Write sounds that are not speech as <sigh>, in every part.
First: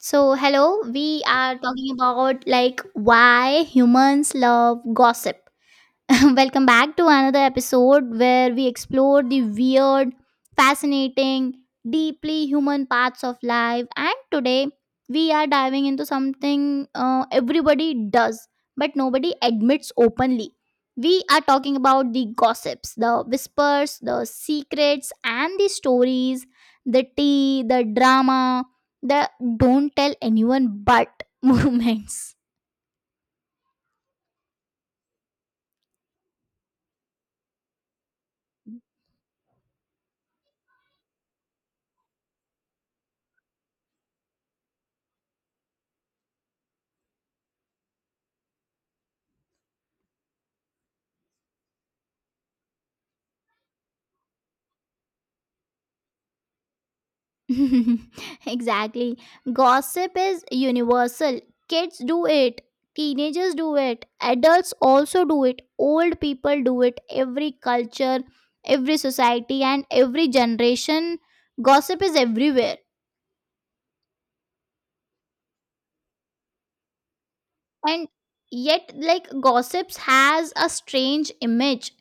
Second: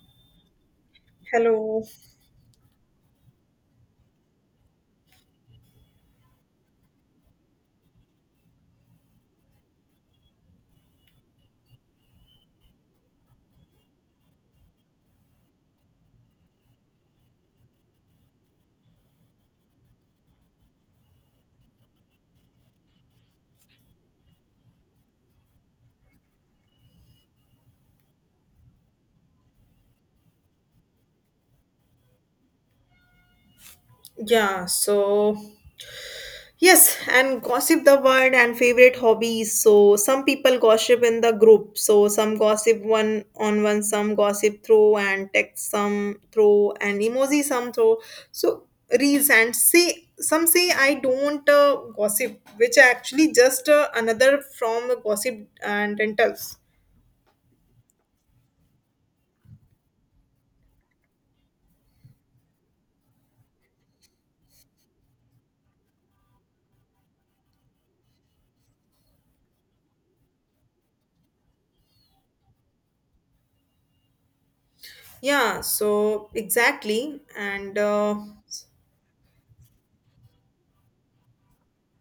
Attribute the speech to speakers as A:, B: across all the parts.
A: So, hello, we are
B: Hello.
A: talking about like why humans love gossip. <laughs> Welcome back to another episode where we explore the weird, fascinating, deeply human parts of life. And today we are diving into something everybody does but nobody admits openly. We are talking about the gossips, the whispers, the secrets, and the stories, the tea, the drama, the don't tell anyone but <laughs> moments.
B: Yeah, so yes, and gossip the word and favorite hobbies. So some people gossip in the group. So some gossip one on one, some gossip through and text, some through and emoji, some through. So reels and say some say I don't gossip, which are actually just another from gossip and rentals.
A: <laughs> Exactly. Gossip is universal. Kids do it, teenagers do it, adults also do it, old people do it. Every culture, every society, and every generation, gossip is everywhere.
B: Yeah, so exactly, and
A: And yet, like, gossips has a strange image.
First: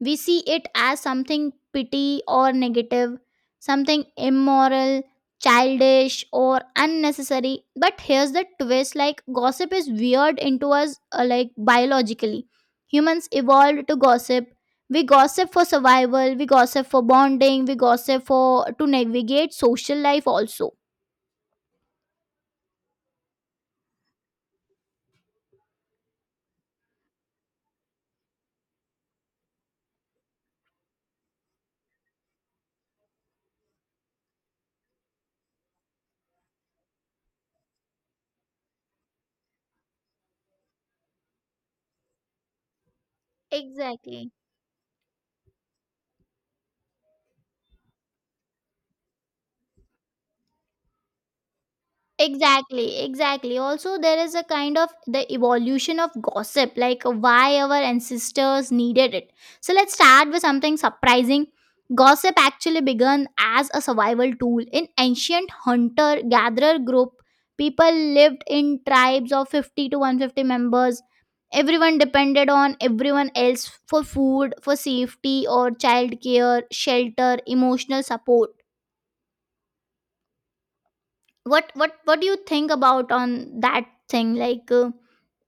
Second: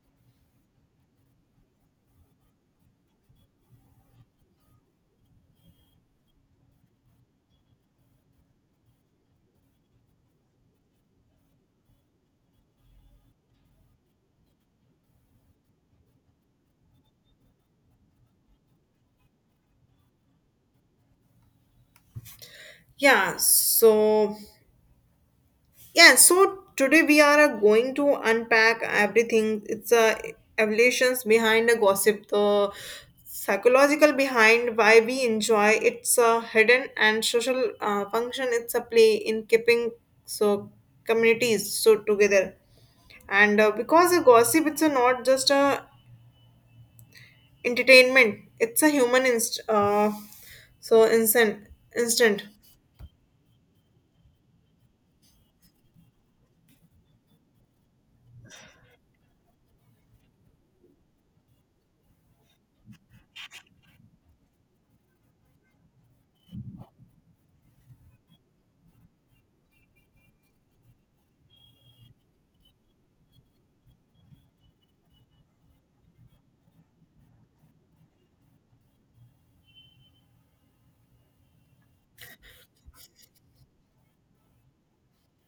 A: We see it as something petty or negative, something immoral, childish or unnecessary. But here's the twist, like gossip is weird into us, like biologically humans evolved to gossip. We gossip for survival, we gossip for bonding, we gossip for to navigate social life also.
B: yeah, so today we are going to unpack everything. It's evolutions behind the gossip, the psychological behind why we enjoy its a hidden and social function. It's a play in keeping so communities so together. And because a
A: Exactly.
B: gossip, it's a not just a entertainment. It's a human so instant instant.
A: Exactly, exactly. Also, there is a kind of the evolution of gossip, like why our ancestors needed it. So, let's start with something surprising. Gossip actually began as a survival tool. In ancient hunter gatherer group, people lived in tribes of 50 to 150 members. Everyone depended on everyone else for food, for safety, or child care, shelter, emotional support. What do you think about on that thing, like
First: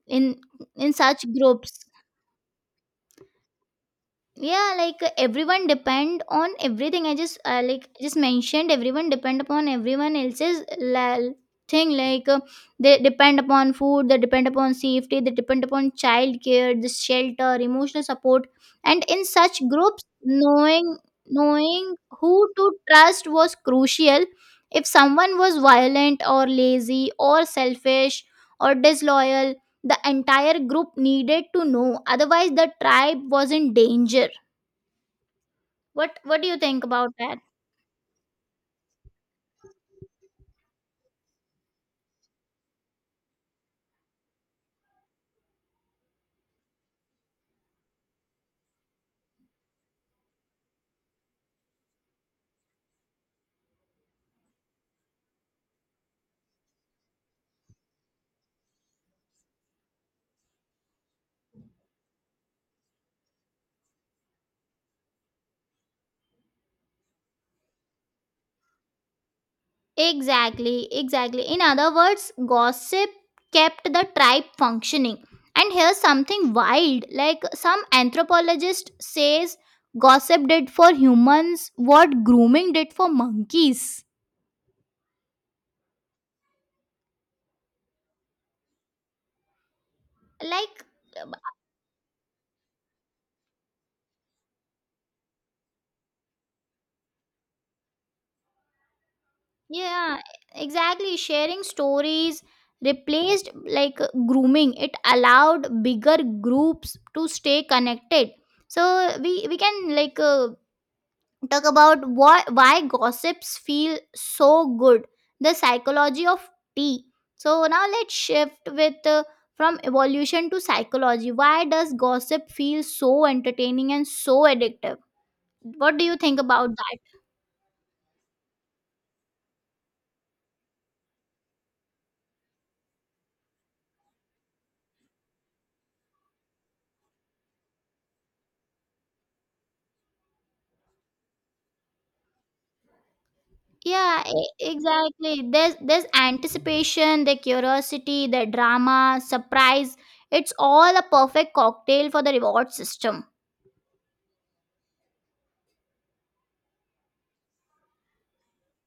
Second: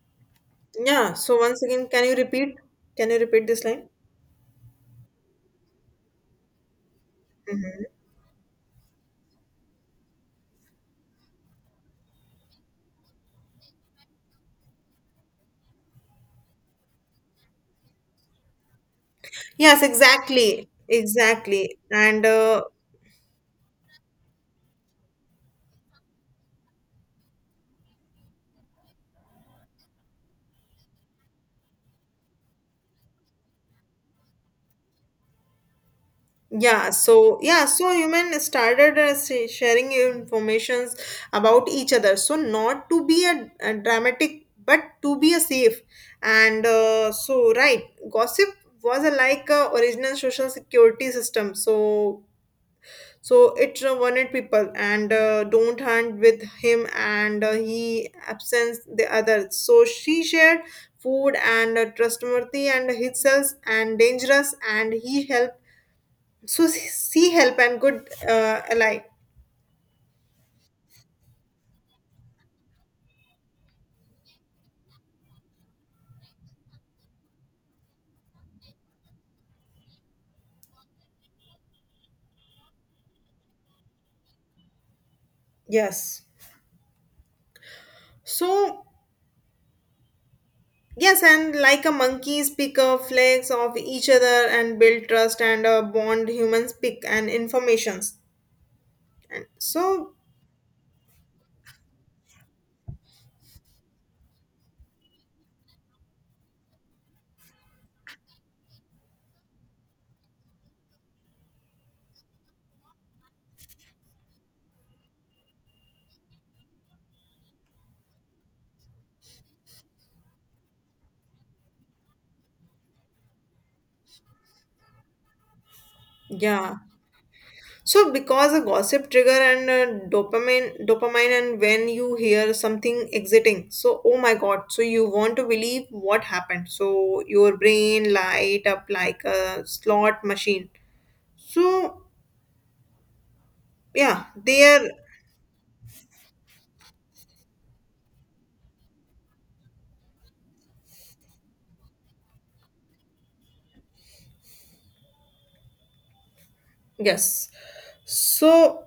A: in in
B: Yeah.
A: such
B: So once
A: groups?
B: again, can you repeat? Can you repeat this line?
A: Yeah, like everyone depend on everything. I just like just mentioned everyone depend upon everyone else's thing, like they depend upon food, they depend upon safety, they depend upon child care, the shelter, emotional support. And in such
B: Yes,
A: groups,
B: exactly,
A: knowing
B: exactly,
A: knowing
B: and
A: who to trust was crucial. If someone was violent or lazy or selfish or disloyal, the entire group needed to know, otherwise the tribe was in danger. What do you think
B: yeah,
A: about
B: so
A: that?
B: yeah, so human started sharing informations about each other. So not to be a dramatic, but to be a safe, and so right, gossip was a, like a original social security system. So it wanted people and don't hunt with him and he absents the others. So she shared food and trustworthy and himself and dangerous and he helped. So she help and good ally.
A: Exactly, exactly. In other words, gossip kept the tribe functioning. And here's something wild. Like, some anthropologist says gossip did for humans what grooming did for monkeys.
B: Yes. So
A: Like,
B: yes, and like a monkeys pick a flakes of each other and build trust and bond. Humans pick and informations. And so
A: yeah, exactly. Sharing stories replaced like grooming. It allowed bigger groups to stay connected. So we can like talk about why gossips feel so good, the psychology of tea. So now let's shift with from evolution to psychology. Why does gossip feel so entertaining and so addictive? What do you think about
B: yeah.
A: that?
B: So, because a gossip trigger and dopamine, dopamine, and when you hear something exiting, so oh my god, so you want to believe what happened. So your brain light up like a slot machine. So
A: Yeah,
B: yeah, they are
A: exactly, there's anticipation, the curiosity, the drama, surprise. It's all a perfect cocktail for the reward system.
B: yes. So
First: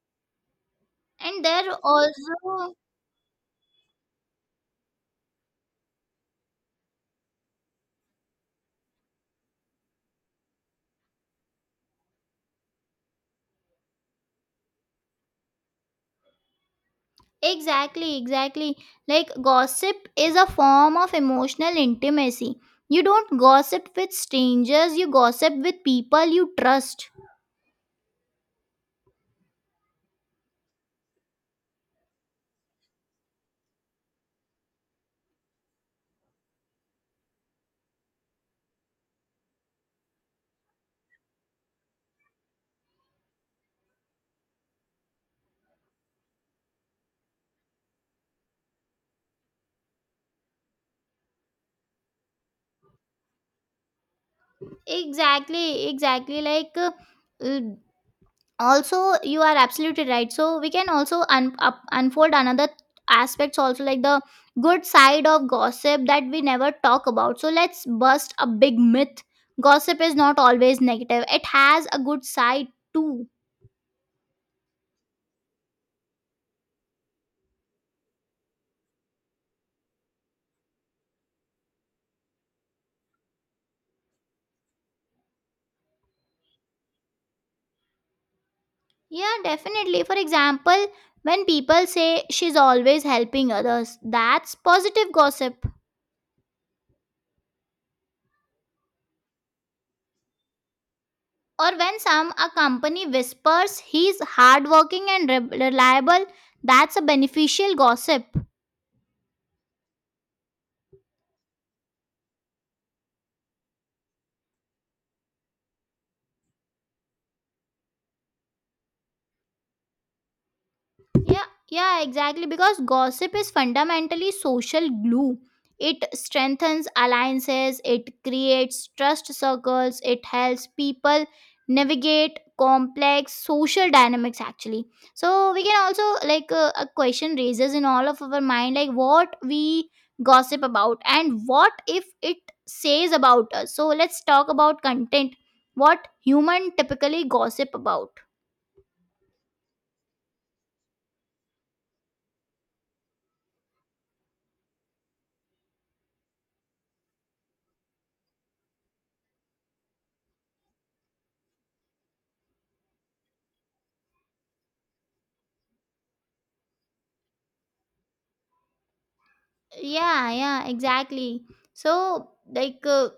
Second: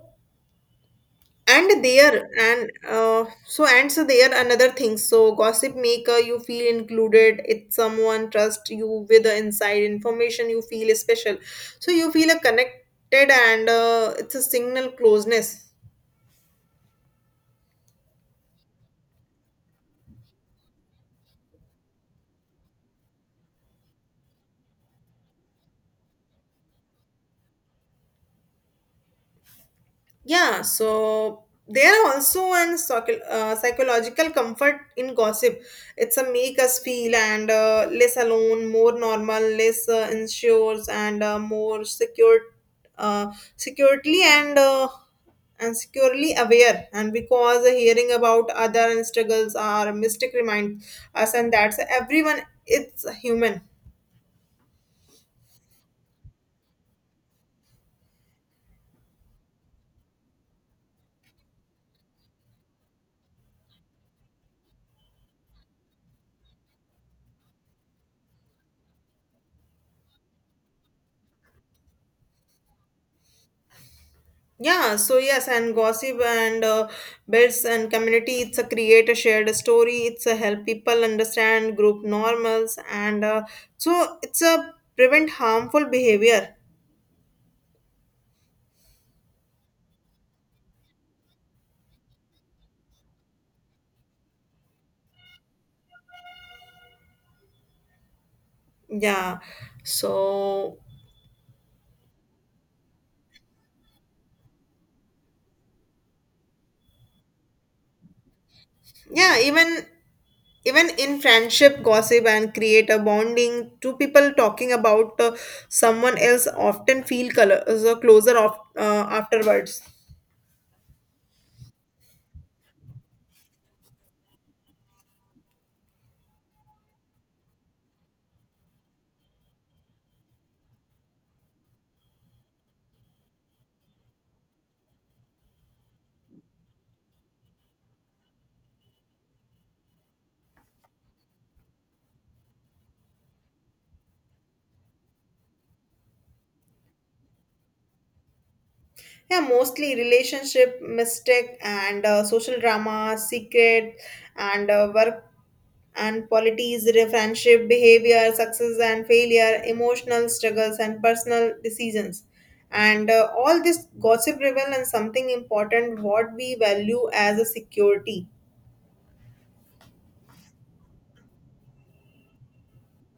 A: And there
B: and there and
A: also.
B: so and so there another thing, so gossip maker you feel included, it's someone trust you with the inside information, you feel special, so you feel a connected, and it's a signal closeness.
A: Exactly, exactly. Like, gossip is a form of emotional intimacy. You don't gossip with strangers, you gossip with people you trust.
B: There are also an psychological comfort in gossip. It's a make us feel and less alone, more normal, less insures and more secure, securely and securely aware. And because hearing about other struggles are mystic remind us, and that's everyone. It's human.
A: Exactly, exactly. Like, uh, also, you are absolutely right. So, we can also unfold another aspects also, like the good side of gossip that we never talk about. So, let's bust a big myth. Gossip is not always negative, it has a good side too.
B: Yeah, so yes, and gossip and builds and community. It's a create a shared story. It's a help people understand group normals, and so it's a prevent harmful behavior.
A: Yeah, definitely. For example, when people say she's always helping others, that's positive gossip.
B: Yeah, so
A: Or when some a company whispers he's hardworking and reliable, that's a beneficial gossip.
B: yeah, even even in friendship, gossip and create a bonding. Two people talking about someone else often feel color, closer of, afterwards.
A: Yeah, yeah, exactly. Because gossip is fundamentally social glue. It strengthens alliances, it creates trust circles, it helps people navigate complex social dynamics actually. So we can also like a question raises in all of our mind, like what we gossip about and what if it says about us. So let's talk about content. What human typically gossip about?
B: Yeah, mostly relationship, mistake, and social drama, secret, and work and polities, friendship, behavior, success and failure, emotional struggles, and personal decisions. And all this gossip reveal and something important what we value as a security.
A: Yeah, yeah, exactly. So, like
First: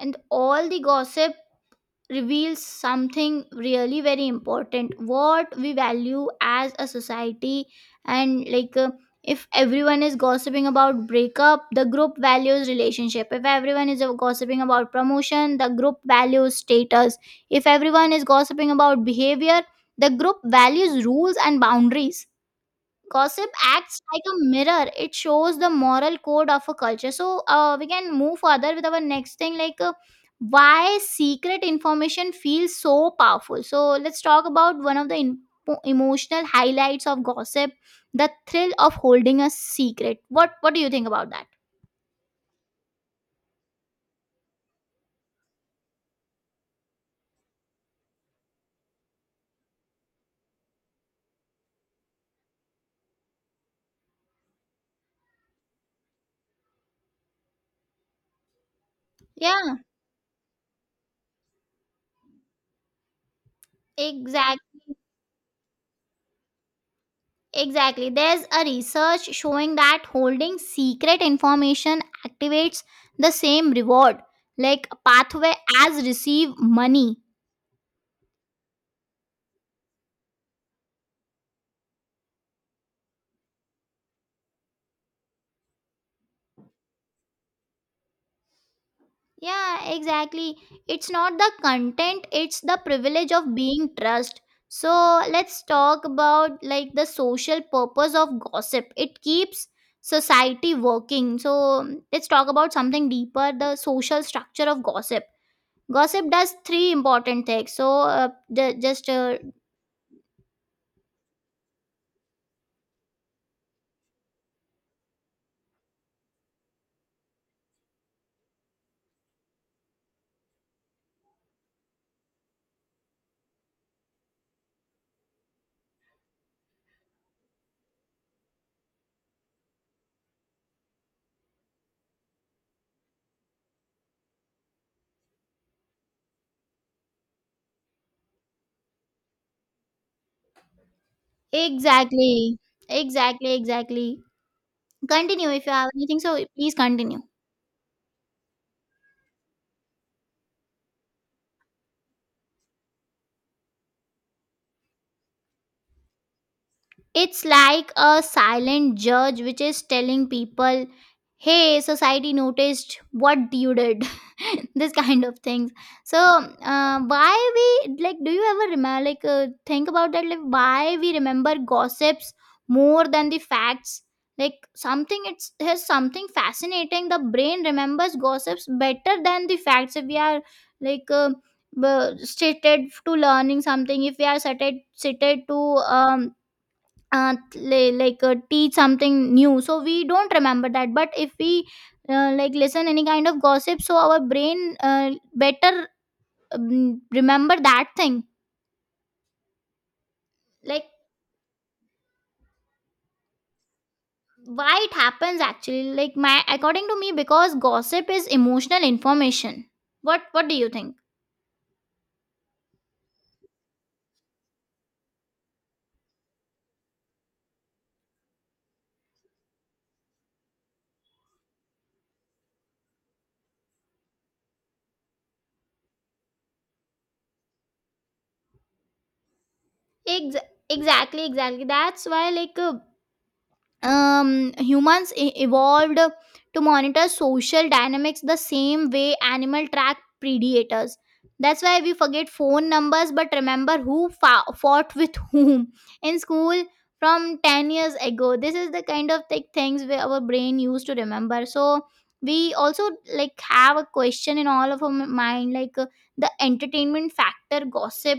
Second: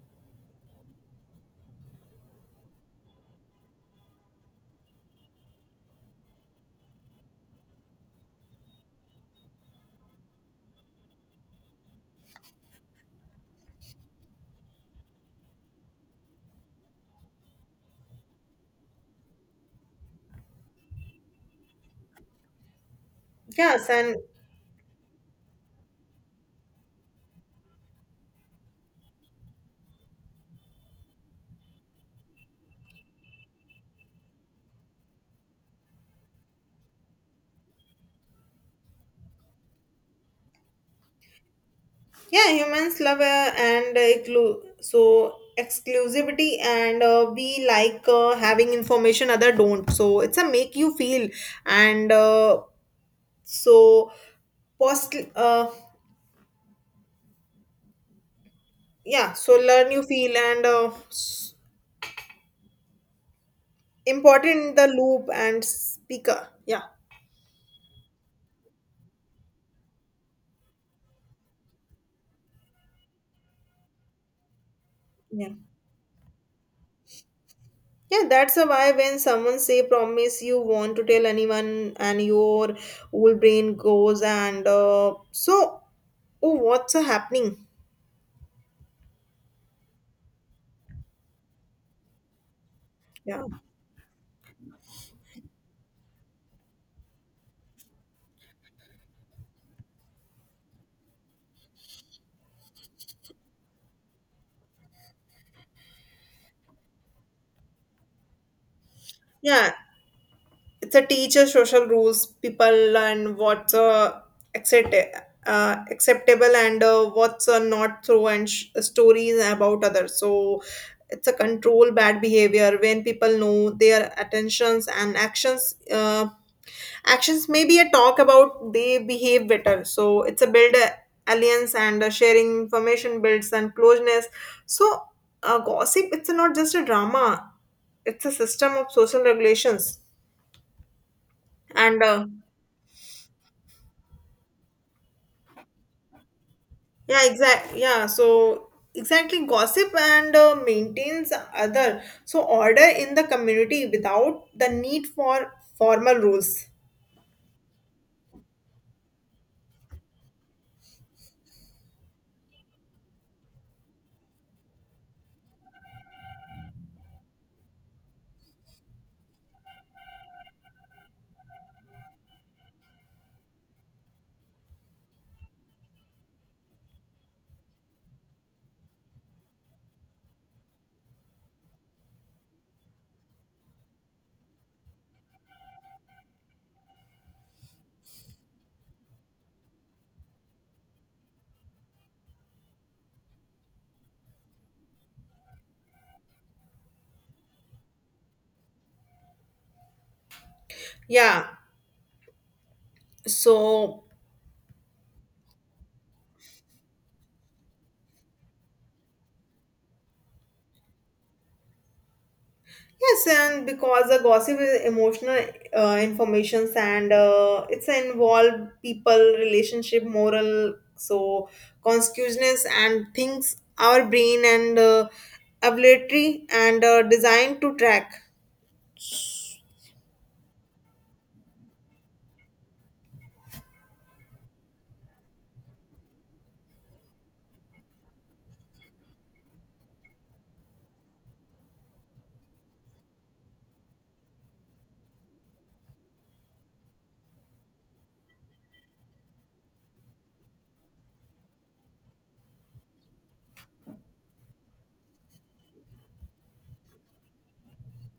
A: and all the gossip reveals something really very important, what we value as a society. And like if everyone is gossiping about breakup, the group values relationship. If everyone is gossiping about promotion, the group values status. If everyone is gossiping about behavior, the group values rules and boundaries. Gossip
B: Yes,
A: acts
B: and
A: like a mirror. It shows the moral code of a culture. So we can move further with our next thing, like why secret information feels so powerful. So let's talk about one of the emotional highlights of gossip: the thrill of holding a secret. What do you think about that?
B: Yeah, Humans love and exclu- so exclusivity, and we like having information other don't. So it's a make you feel, and so post yeah, so
A: Yeah,
B: learn you feel important
A: exact.
B: in the loop and speaker. Yeah,
A: Exactly. There's a research showing that holding secret information activates the same reward like
B: yeah,
A: pathway as receive money.
B: yeah. That's a why when someone say promise you want to tell anyone, and your whole brain goes and oh, what's happening?
A: Yeah, exactly. It's not the content, it's the privilege
B: Yeah.
A: of being trust. So let's talk about like the social purpose of gossip. It keeps society working. So let's talk about something deeper, the social structure of gossip. Gossip does three important things. So the, just
B: Yeah, it's a teacher social rules. People learn what's accept acceptable and what's not through and stories about others. So it's a control bad behavior when people know their attentions and actions. Actions may be a talk about they behave better. So it's a build alliance and sharing information builds and closeness. So gossip it's not just a drama; it's a system of social regulations. And
A: exactly, exactly, exactly. Continue if you have anything. So please continue.
B: yeah exact yeah so Exactly, gossip and maintains other so order in the community without the need for formal rules.
A: It's like a silent judge which is telling people, hey, society noticed what you did. <laughs> This kind of things. So, why we, like, do you ever remember, like, think about that? Like, why we remember gossips more than the facts? Like, something, it's, has something fascinating. The brain remembers gossips better than the facts. If we are, like, stated to learning something, if we are stated to, like teach something new, so we don't remember that. But if we like listen any kind of gossip, so our brain better remember that thing. Like,
B: Yeah so
A: why it happens actually? Like, my according to me, because gossip is emotional information. What do you think?
B: yes and Because the gossip is emotional informations, and it's involved people relationship moral so consciousness and things our brain and ability and designed to track.
A: Ex- exactly, exactly. That's why, like humans evolved to monitor social dynamics the same way animal track predators. That's why we forget phone numbers but remember who fought with whom in school from 10 years ago. This is the kind of like things where our brain used to remember. So we also like have a question in all of our mind, like the entertainment factor gossip.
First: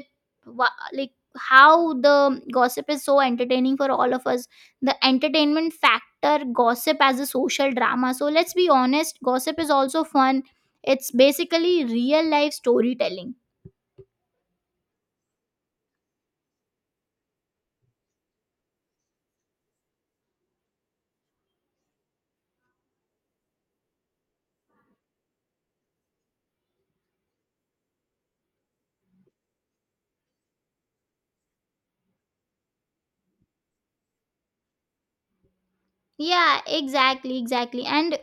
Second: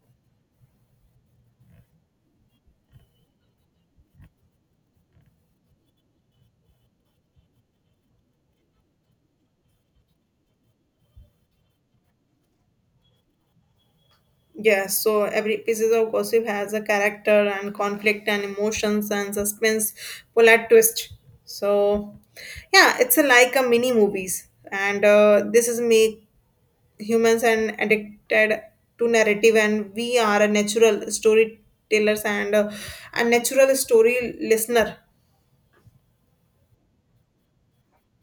A: Like, how the gossip is so entertaining for all of us? The entertainment factor gossip as a social drama. So let's be honest, gossip is also fun. It's basically real life storytelling.
B: Yes, so every pieces of gossip has a character and conflict and emotions and suspense, plot twist. So, yeah, it's a, like a mini movies, and this is make humans and addicted to narrative, and we are a natural storytellers and a natural story listener.
A: Yeah, exactly, exactly. And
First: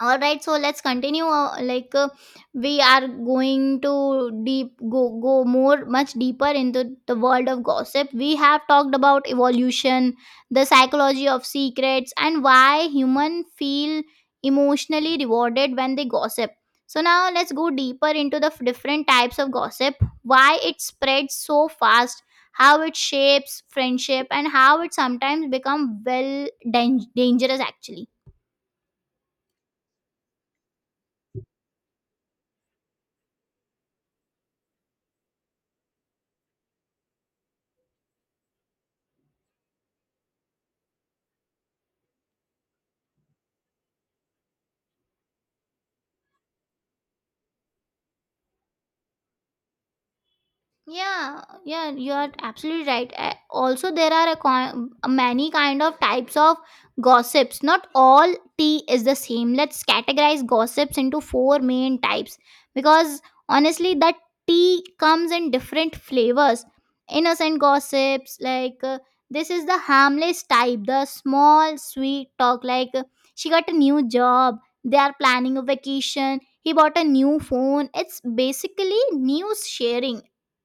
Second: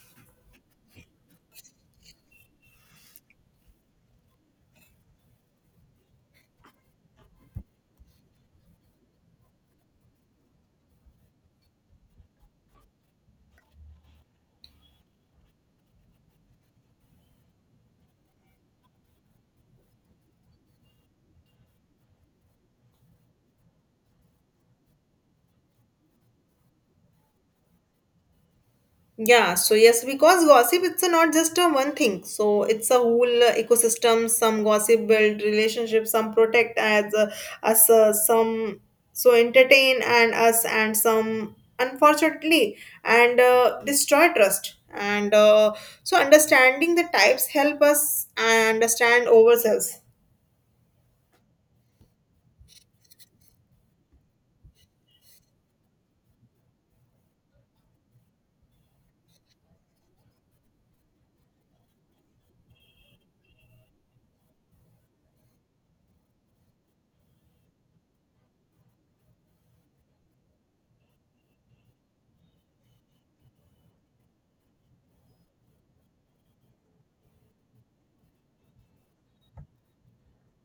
A: all right, so let's continue, like we are going to deep go more much deeper into the world of gossip. We have talked about evolution, the psychology of secrets, and why human feel emotionally rewarded when they gossip. So now let's go deeper into the different types of gossip, why it spreads so fast, how it shapes friendship, and how it sometimes become well dangerous actually.
B: Yeah, so yes, because gossip it's a not just a one thing. So it's a whole ecosystem. Some gossip build relationships, some protect as us, some so entertain and us, and some unfortunately and destroy trust. And understanding the types help us understand ourselves.
A: Yeah, yeah, you are absolutely right. Also, there are a many kind of types of gossips. Not all tea is the same. Let's categorize gossips into four main types, because honestly, that tea comes in different flavors. Innocent gossips, like this is the harmless type, the small, sweet talk, like she got a new job, they are planning a vacation, he bought a new phone. It's basically news sharing.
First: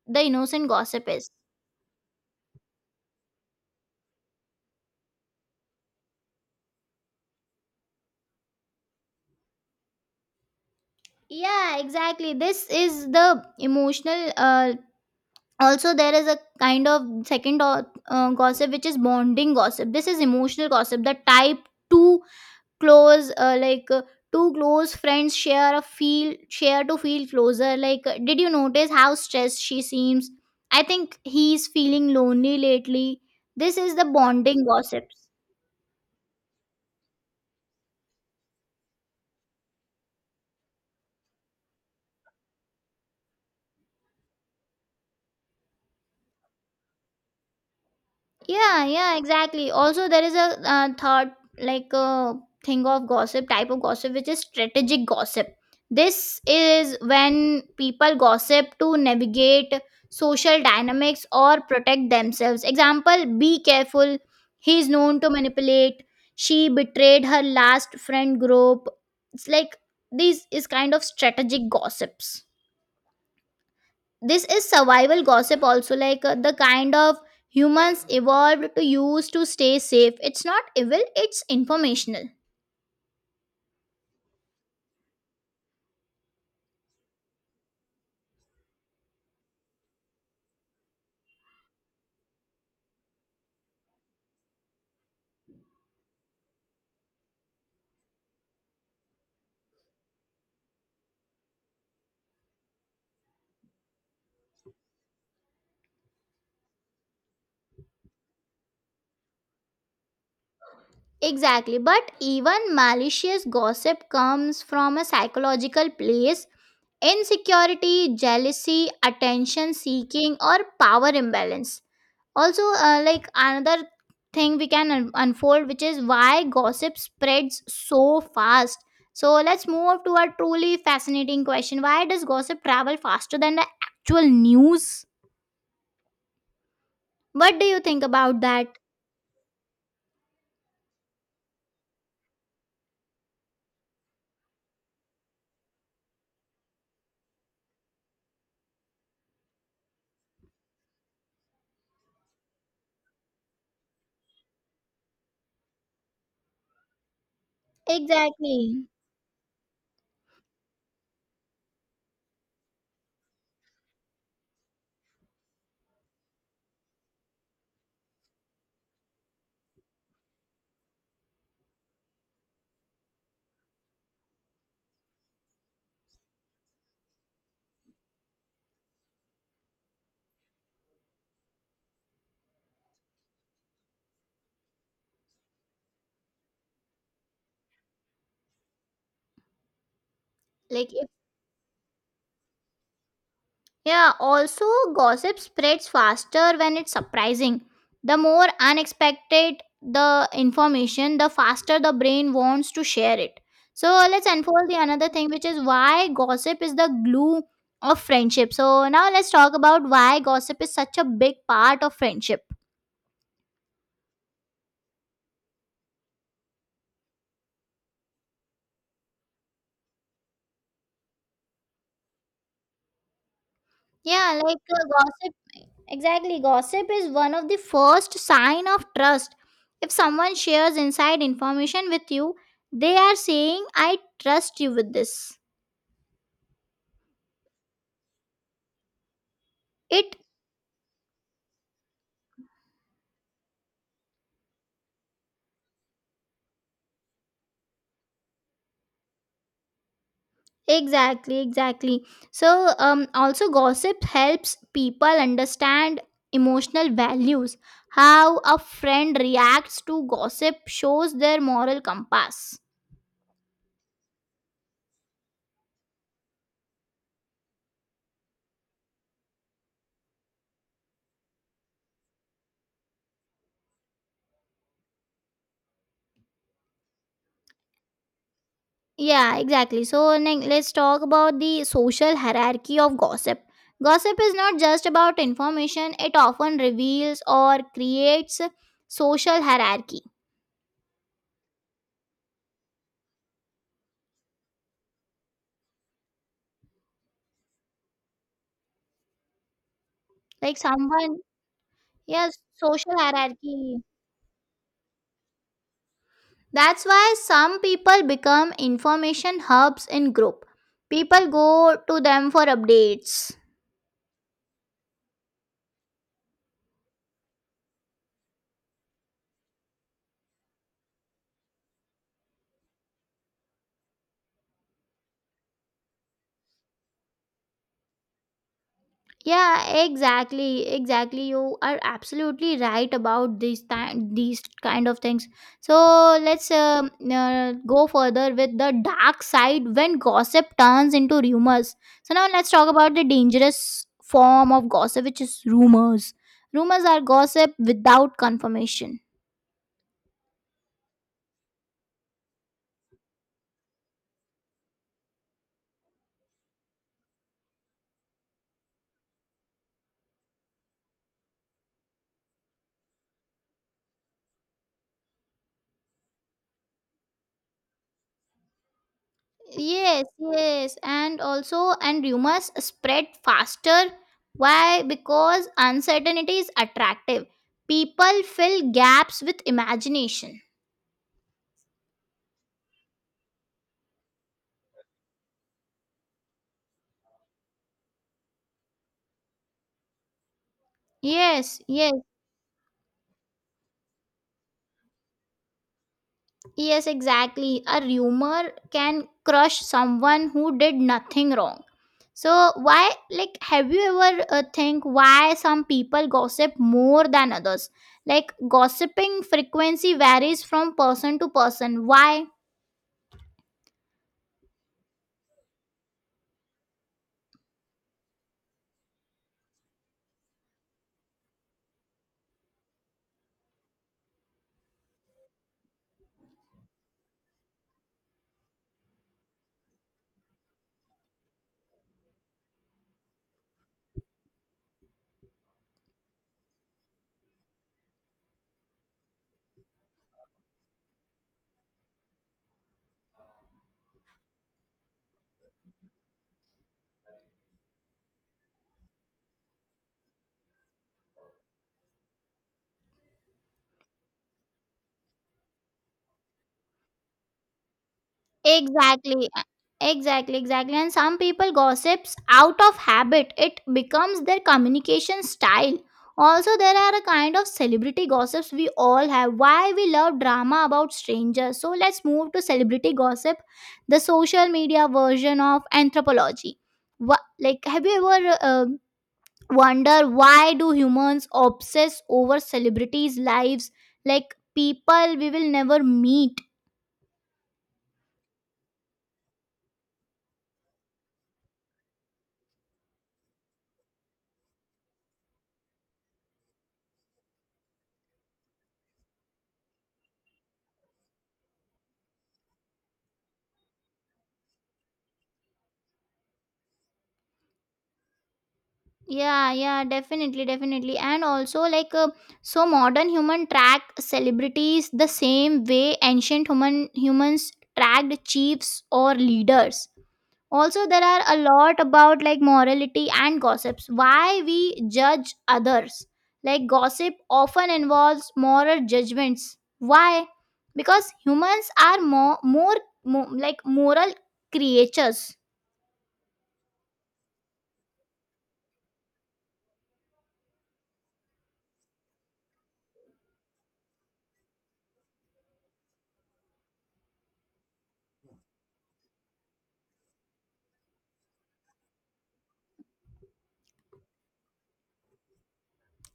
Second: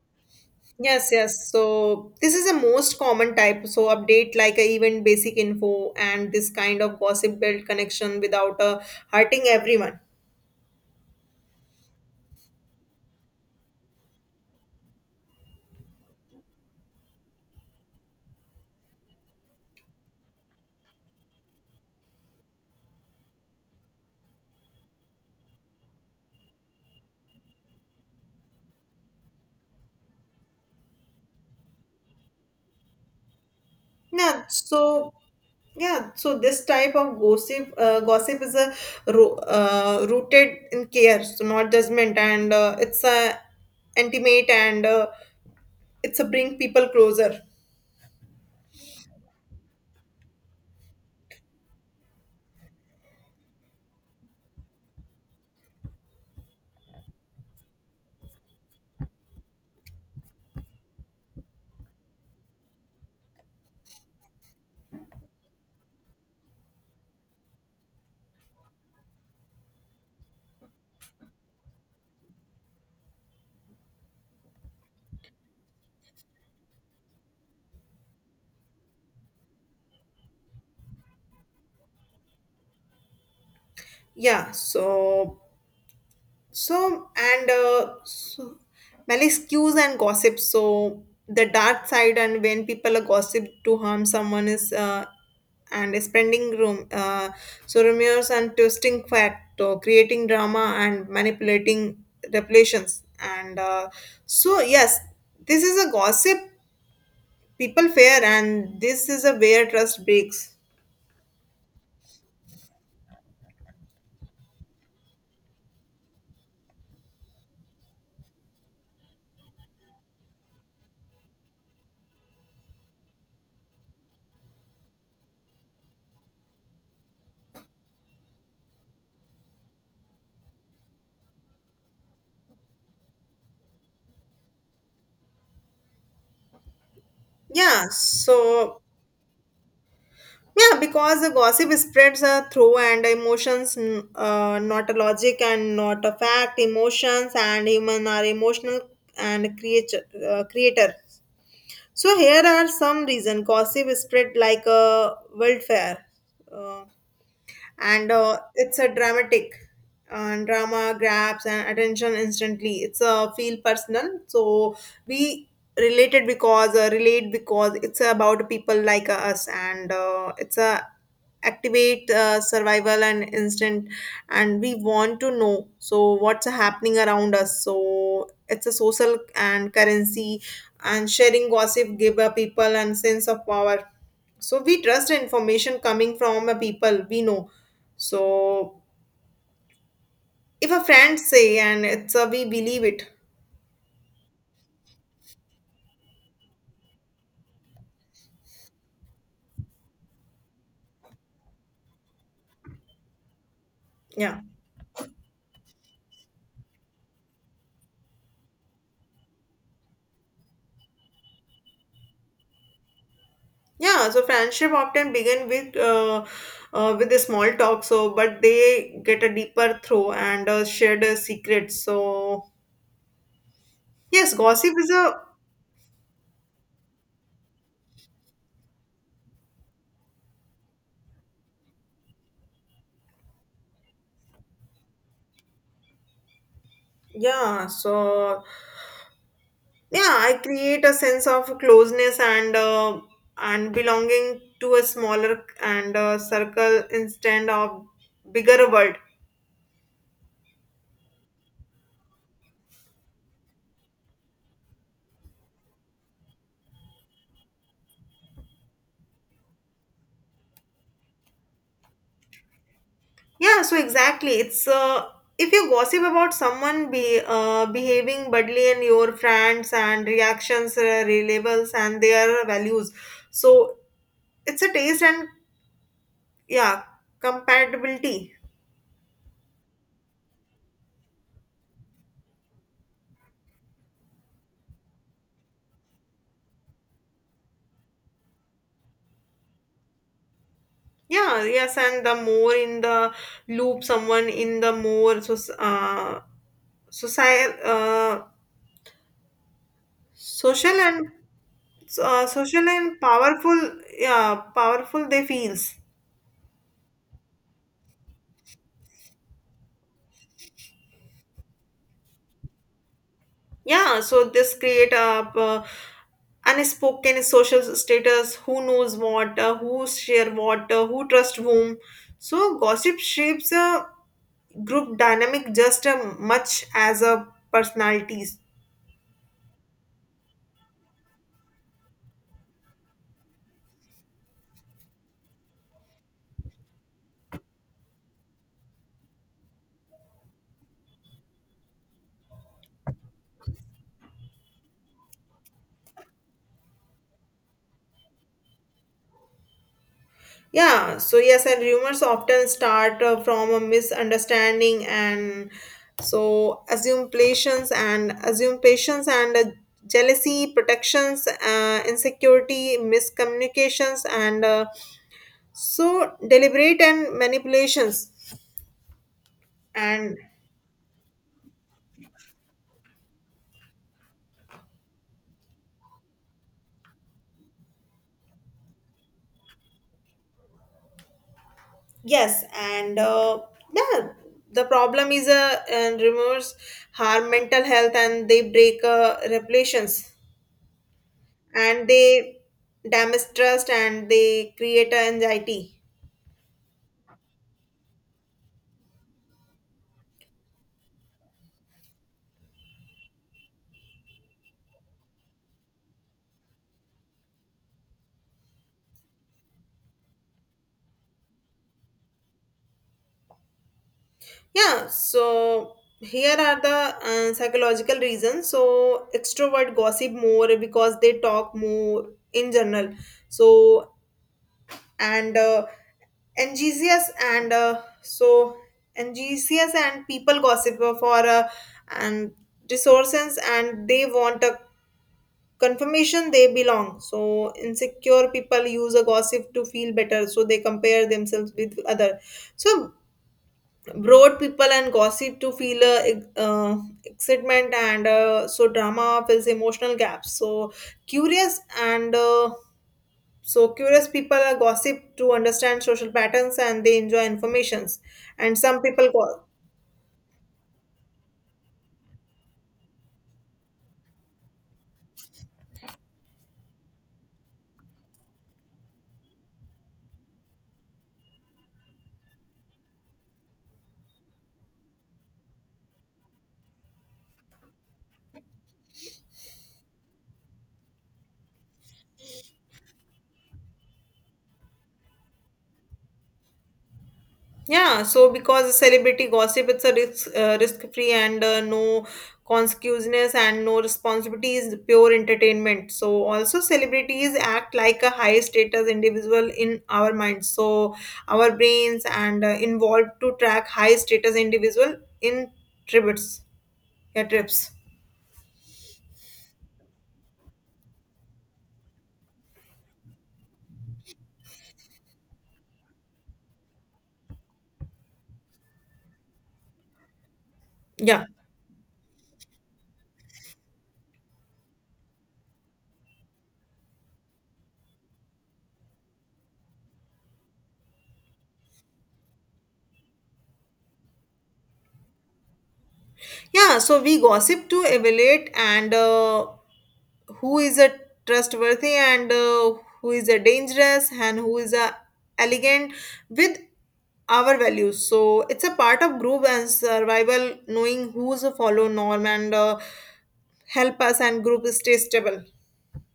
A: The innocent gossip
B: Yes,
A: is
B: yes. So this is the most common type. So update like a event basic info, and this kind of gossip build connection without hurting everyone.
A: yeah, exactly. This is the emotional also, there is a kind of second gossip, which is bonding gossip. This is emotional gossip, the type two close, like two close friends share a feel, share to feel closer, like did you notice how stressed she seems? I think he's feeling lonely lately. This is the
B: Yeah.
A: bonding
B: So
A: gossips.
B: yeah. So this type of gossip is a rooted in care, so not judgment, and it's a intimate and it's a bring people closer.
A: Yeah, yeah, exactly. Also, there is a third, like thing of gossip, type of gossip, which is strategic gossip. This is when people gossip to navigate social dynamics or protect themselves. Example: Be careful. He is known to manipulate. She betrayed her last friend group. It's like, this is kind of strategic gossips. This is survival gossip also, like the kind of humans evolved to use to stay safe. It's not evil, it's informational.
B: Yeah. So, and uh, so, Maliciousness and gossip. So, the dark side, and when people are gossip to harm someone is and is spreading room. So, rumors and twisting fact, or creating drama and manipulating revelations. Yes, this is a gossip people fear, and this is a where trust breaks.
A: Exactly, but even malicious gossip comes from a psychological place: insecurity, jealousy, attention seeking, or power imbalance. Also, like another thing we can unfold, which is why gossip spreads so fast. So, let's move to a truly fascinating question. Why does gossip travel faster than the actual news? What do you
B: Yeah,
A: think about that?
B: so Yeah, because the gossip spreads through and emotions, not a logic and not a fact. Emotions and human are emotional and creature, creator. So here are some reason gossip spread like a wildfire, uh, and it's
A: Exactly.
B: a dramatic. And drama grabs and attention instantly. It's a feel personal, so we relate because it's about people like us, and it's a activate survival and instant, and we want to know so what's happening around us, so it's a social and currency, and sharing gossip give a people and sense of power, so we trust the information coming from a people we know, so if a
A: Like, if
B: friend say and it's a we believe it.
A: yeah, also, gossip spreads faster when it's surprising. The more unexpected the information, the faster the brain wants to share it. So, let's
B: yeah
A: unfold the another thing, which is why gossip is the glue of friendship. So, now let's talk about why gossip is such a big part of friendship.
B: Friendship often begin with a small talk, so but they get a deeper through and shared secrets.
A: Yeah, like
B: Gossip is a
A: gossip. Exactly. Gossip is one of the first sign of trust. If someone shares inside information with you, they are saying, I trust you with this.
B: yeah. So yeah,
A: It
B: I create a sense of closeness and belonging to a smaller and circle instead of bigger world.
A: exactly, exactly. So, also, gossip helps people understand emotional values. How a friend reacts to gossip shows their moral compass.
B: Yeah, so exactly, it's if you gossip about someone be behaving badly and your friends and reactions, labels and their values. So it's a taste and yeah compatibility.
A: Yeah, exactly. So let's talk about the social hierarchy of gossip. Gossip is not just about information, it often reveals or creates social hierarchy.
B: Yeah, yes, and the more in the loop someone in the more society,
A: Like
B: social and
A: someone,
B: uh,
A: yes,
B: social
A: social
B: and powerful,
A: hierarchy.
B: yeah, powerful they feels.
A: That's why some people become information hubs in group. People go to them for updates.
B: Yeah, so this create a unspoken social status. Who knows what? Who share what? Who trust whom? So gossip shapes a group dynamic just as much as a personalities.
A: Yeah, exactly, exactly, you are absolutely right about these time these kind of things. So let's go further with the dark side when gossip turns into rumors. So now let's talk about the dangerous form of gossip, which is rumors. Rumors are gossip without confirmation.
B: Yeah, so yes, and rumors often start from a misunderstanding and so assume patience and jealousy, protections, insecurity, miscommunications, and deliberate and manipulations.
A: Yes,
B: And
A: yes, and also and rumors spread faster. Why? Because uncertainty is attractive. People fill gaps with imagination.
B: yes, and yeah, the problem is and rumors harm mental health, and they break regulations,
A: Yes,
B: and
A: yes,
B: they damage trust, and they create anxiety.
A: yes, exactly. A rumor can crush someone who did nothing wrong. So why, like, have you ever think why some people gossip more than others? Like, gossiping frequency varies from person to person. Why?
B: Here are the psychological reasons. So extrovert gossip more because they talk more in general. So and enthusiast and uh, so enthusiast and people gossip for and resources, and they want a confirmation they belong. So insecure people use a gossip to feel better, so they compare themselves with other. So broad people and gossip to feel uh, excitement, and drama fills emotional gaps. So curious and so curious people are gossip to understand social patterns, and they enjoy informations, and some people
A: Exactly.
B: go-
A: Exactly, exactly. And some people gossips out of habit. It becomes their communication style. Also, there are a kind of celebrity gossips we all have. Why we love drama about strangers. So let's move to celebrity gossip, the social media version of anthropology. What, like, have you ever wonder why do humans obsess over celebrities' lives? Like people we will never meet.
B: Because celebrity gossip, it's a risk, risk-free, and no conspicuousness and no responsibility is pure entertainment. So also celebrities act like a high-status individual in our minds. So our brains and involved to track high-status individual in tributes, yeah, trips.
A: Yeah, yeah, definitely, definitely. And also, like, so modern human track celebrities the same way ancient humans tracked chiefs or leaders. Also, there are
B: Yeah.
A: a lot about like morality and gossips. Why we judge others. Like, gossip often involves moral judgments. Why? Because humans are more like moral creatures.
B: Yeah, so we gossip to evaluate and who is a trustworthy and who is a dangerous and who is a elegant with our values. So it's a part of group and survival knowing who's a follow norm and help us and group stay stable.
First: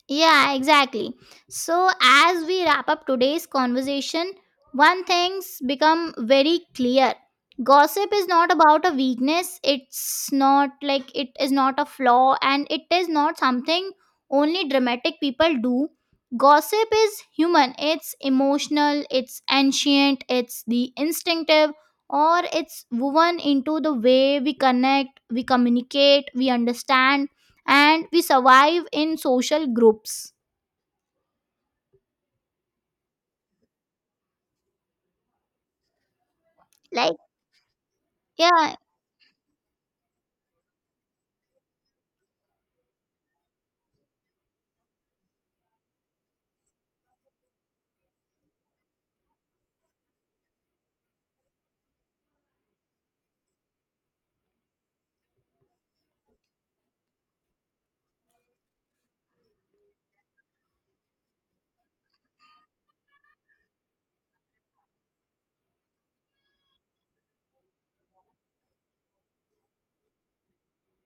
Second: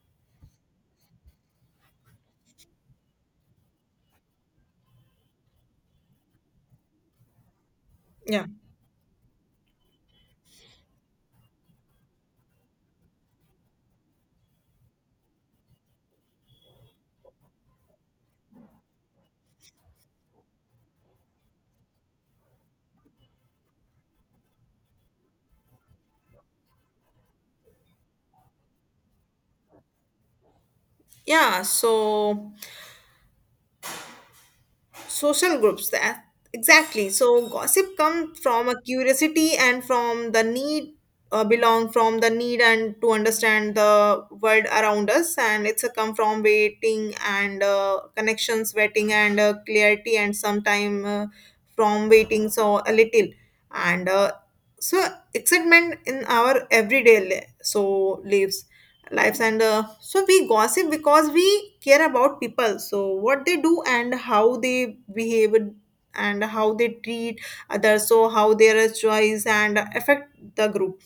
A: Yeah, exactly. So, as we wrap up today's conversation, one thing's become very clear. Gossip is
B: Yeah.
A: not about a weakness, it's not like it is not a flaw, and it is not something only dramatic people do. Gossip is human, it's emotional, it's ancient, it's the instinctive, or it's woven into the way we connect, we communicate, we understand and we survive in social groups,
B: Yeah, so social groups that exactly,
A: like,
B: so gossip comes from
A: yeah,
B: a curiosity and from the need belong, from the need and to understand the world around us, and it's a come from waiting and connections, waiting and clarity, and sometime from waiting, so a little and so excitement in our everyday lives, lives, and we gossip because we care about people, so what they do and how they behave and how they treat others, so how their choice and affect the group.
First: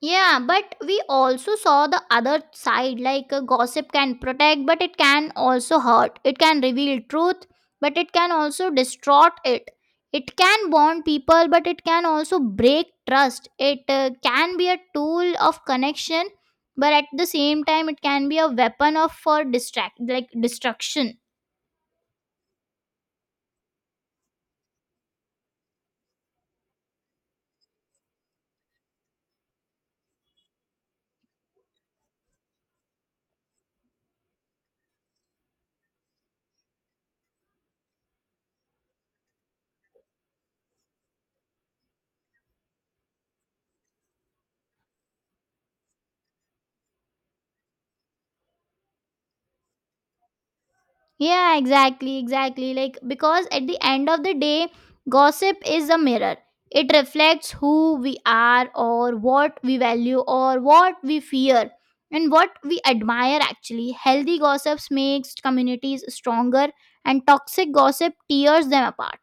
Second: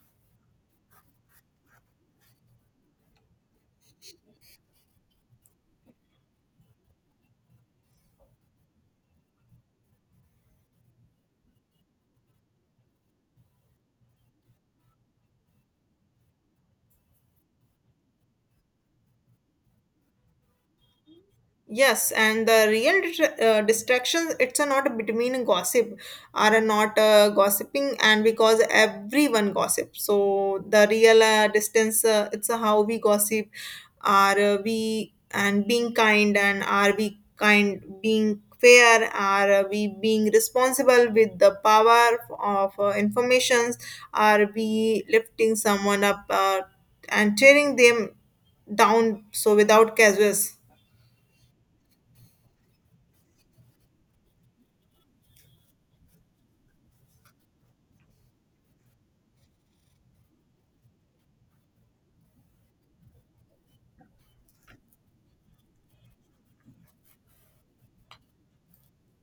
A: yeah, but we also saw the other side. Like, gossip can protect, but it can also hurt. It can reveal truth, but it can also distort it. It can bond people, but it can also break trust. It can be a tool of connection, but at the same time it can be a weapon of for distract like destruction.
B: Yes and The real distractions it's a not between gossip are not gossiping, and because everyone gossip, so the real distance it's how we gossip, are we and being kind, and are we kind being fair, are we being responsible with the power of informations, are we lifting someone up and tearing them down so without casuals.
A: Yeah, exactly, exactly. Like, because at the end of the day, gossip is a mirror. It reflects who we are, or what we value, or what we fear, and what we admire actually. Healthy gossips makes communities stronger, and toxic gossip tears them apart.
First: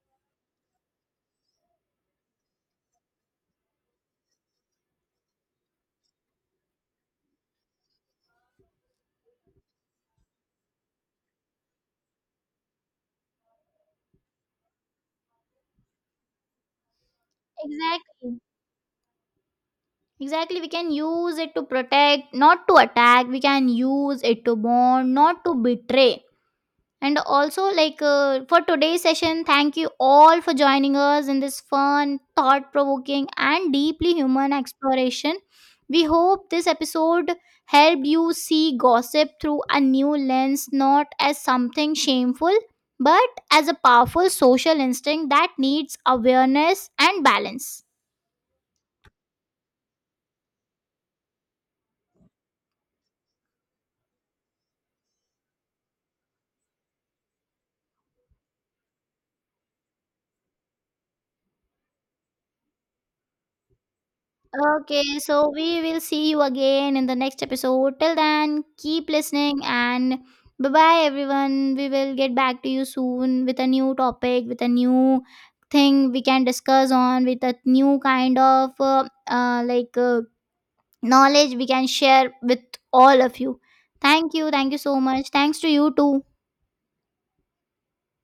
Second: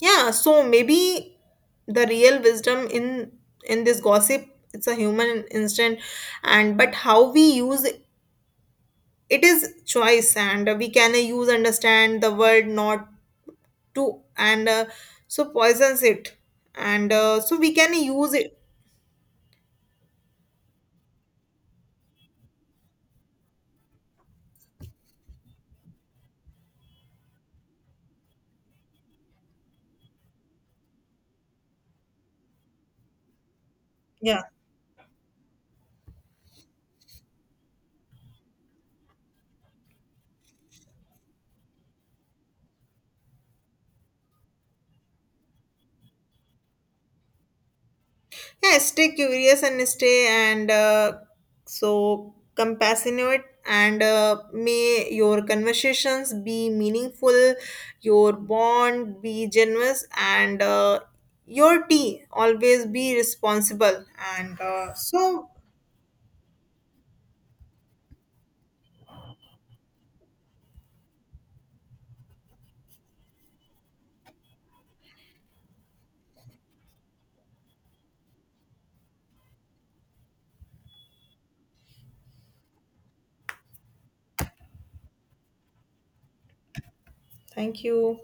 B: Maybe the real wisdom in this gossip it's a human instant, and but how we use it is choice, and we can use understand the word, not to and poisons it, and we can use
A: Exactly.
B: it.
A: Exactly. We can use it to protect, not to attack. We can use it to bond, not to betray. And also, like for today's session, thank you all for joining us in this fun, thought provoking, and deeply
B: Yeah.
A: human exploration. We hope this episode helped you see gossip through a new lens, not as something shameful, but as a powerful social instinct that needs awareness and balance.
B: Yeah Stay curious and stay and compassionate, and may your conversations be meaningful, your bond be generous, and your tea always be responsible. And
A: Okay,
B: so
A: so we will see you again in the next episode. Till then, keep listening and bye bye, everyone. We will get back to you soon with a new topic, with a new thing we can discuss on, with a new kind of knowledge we can share with all of you. Thank you. Thank you so much. Thanks to you too.
B: Thank you.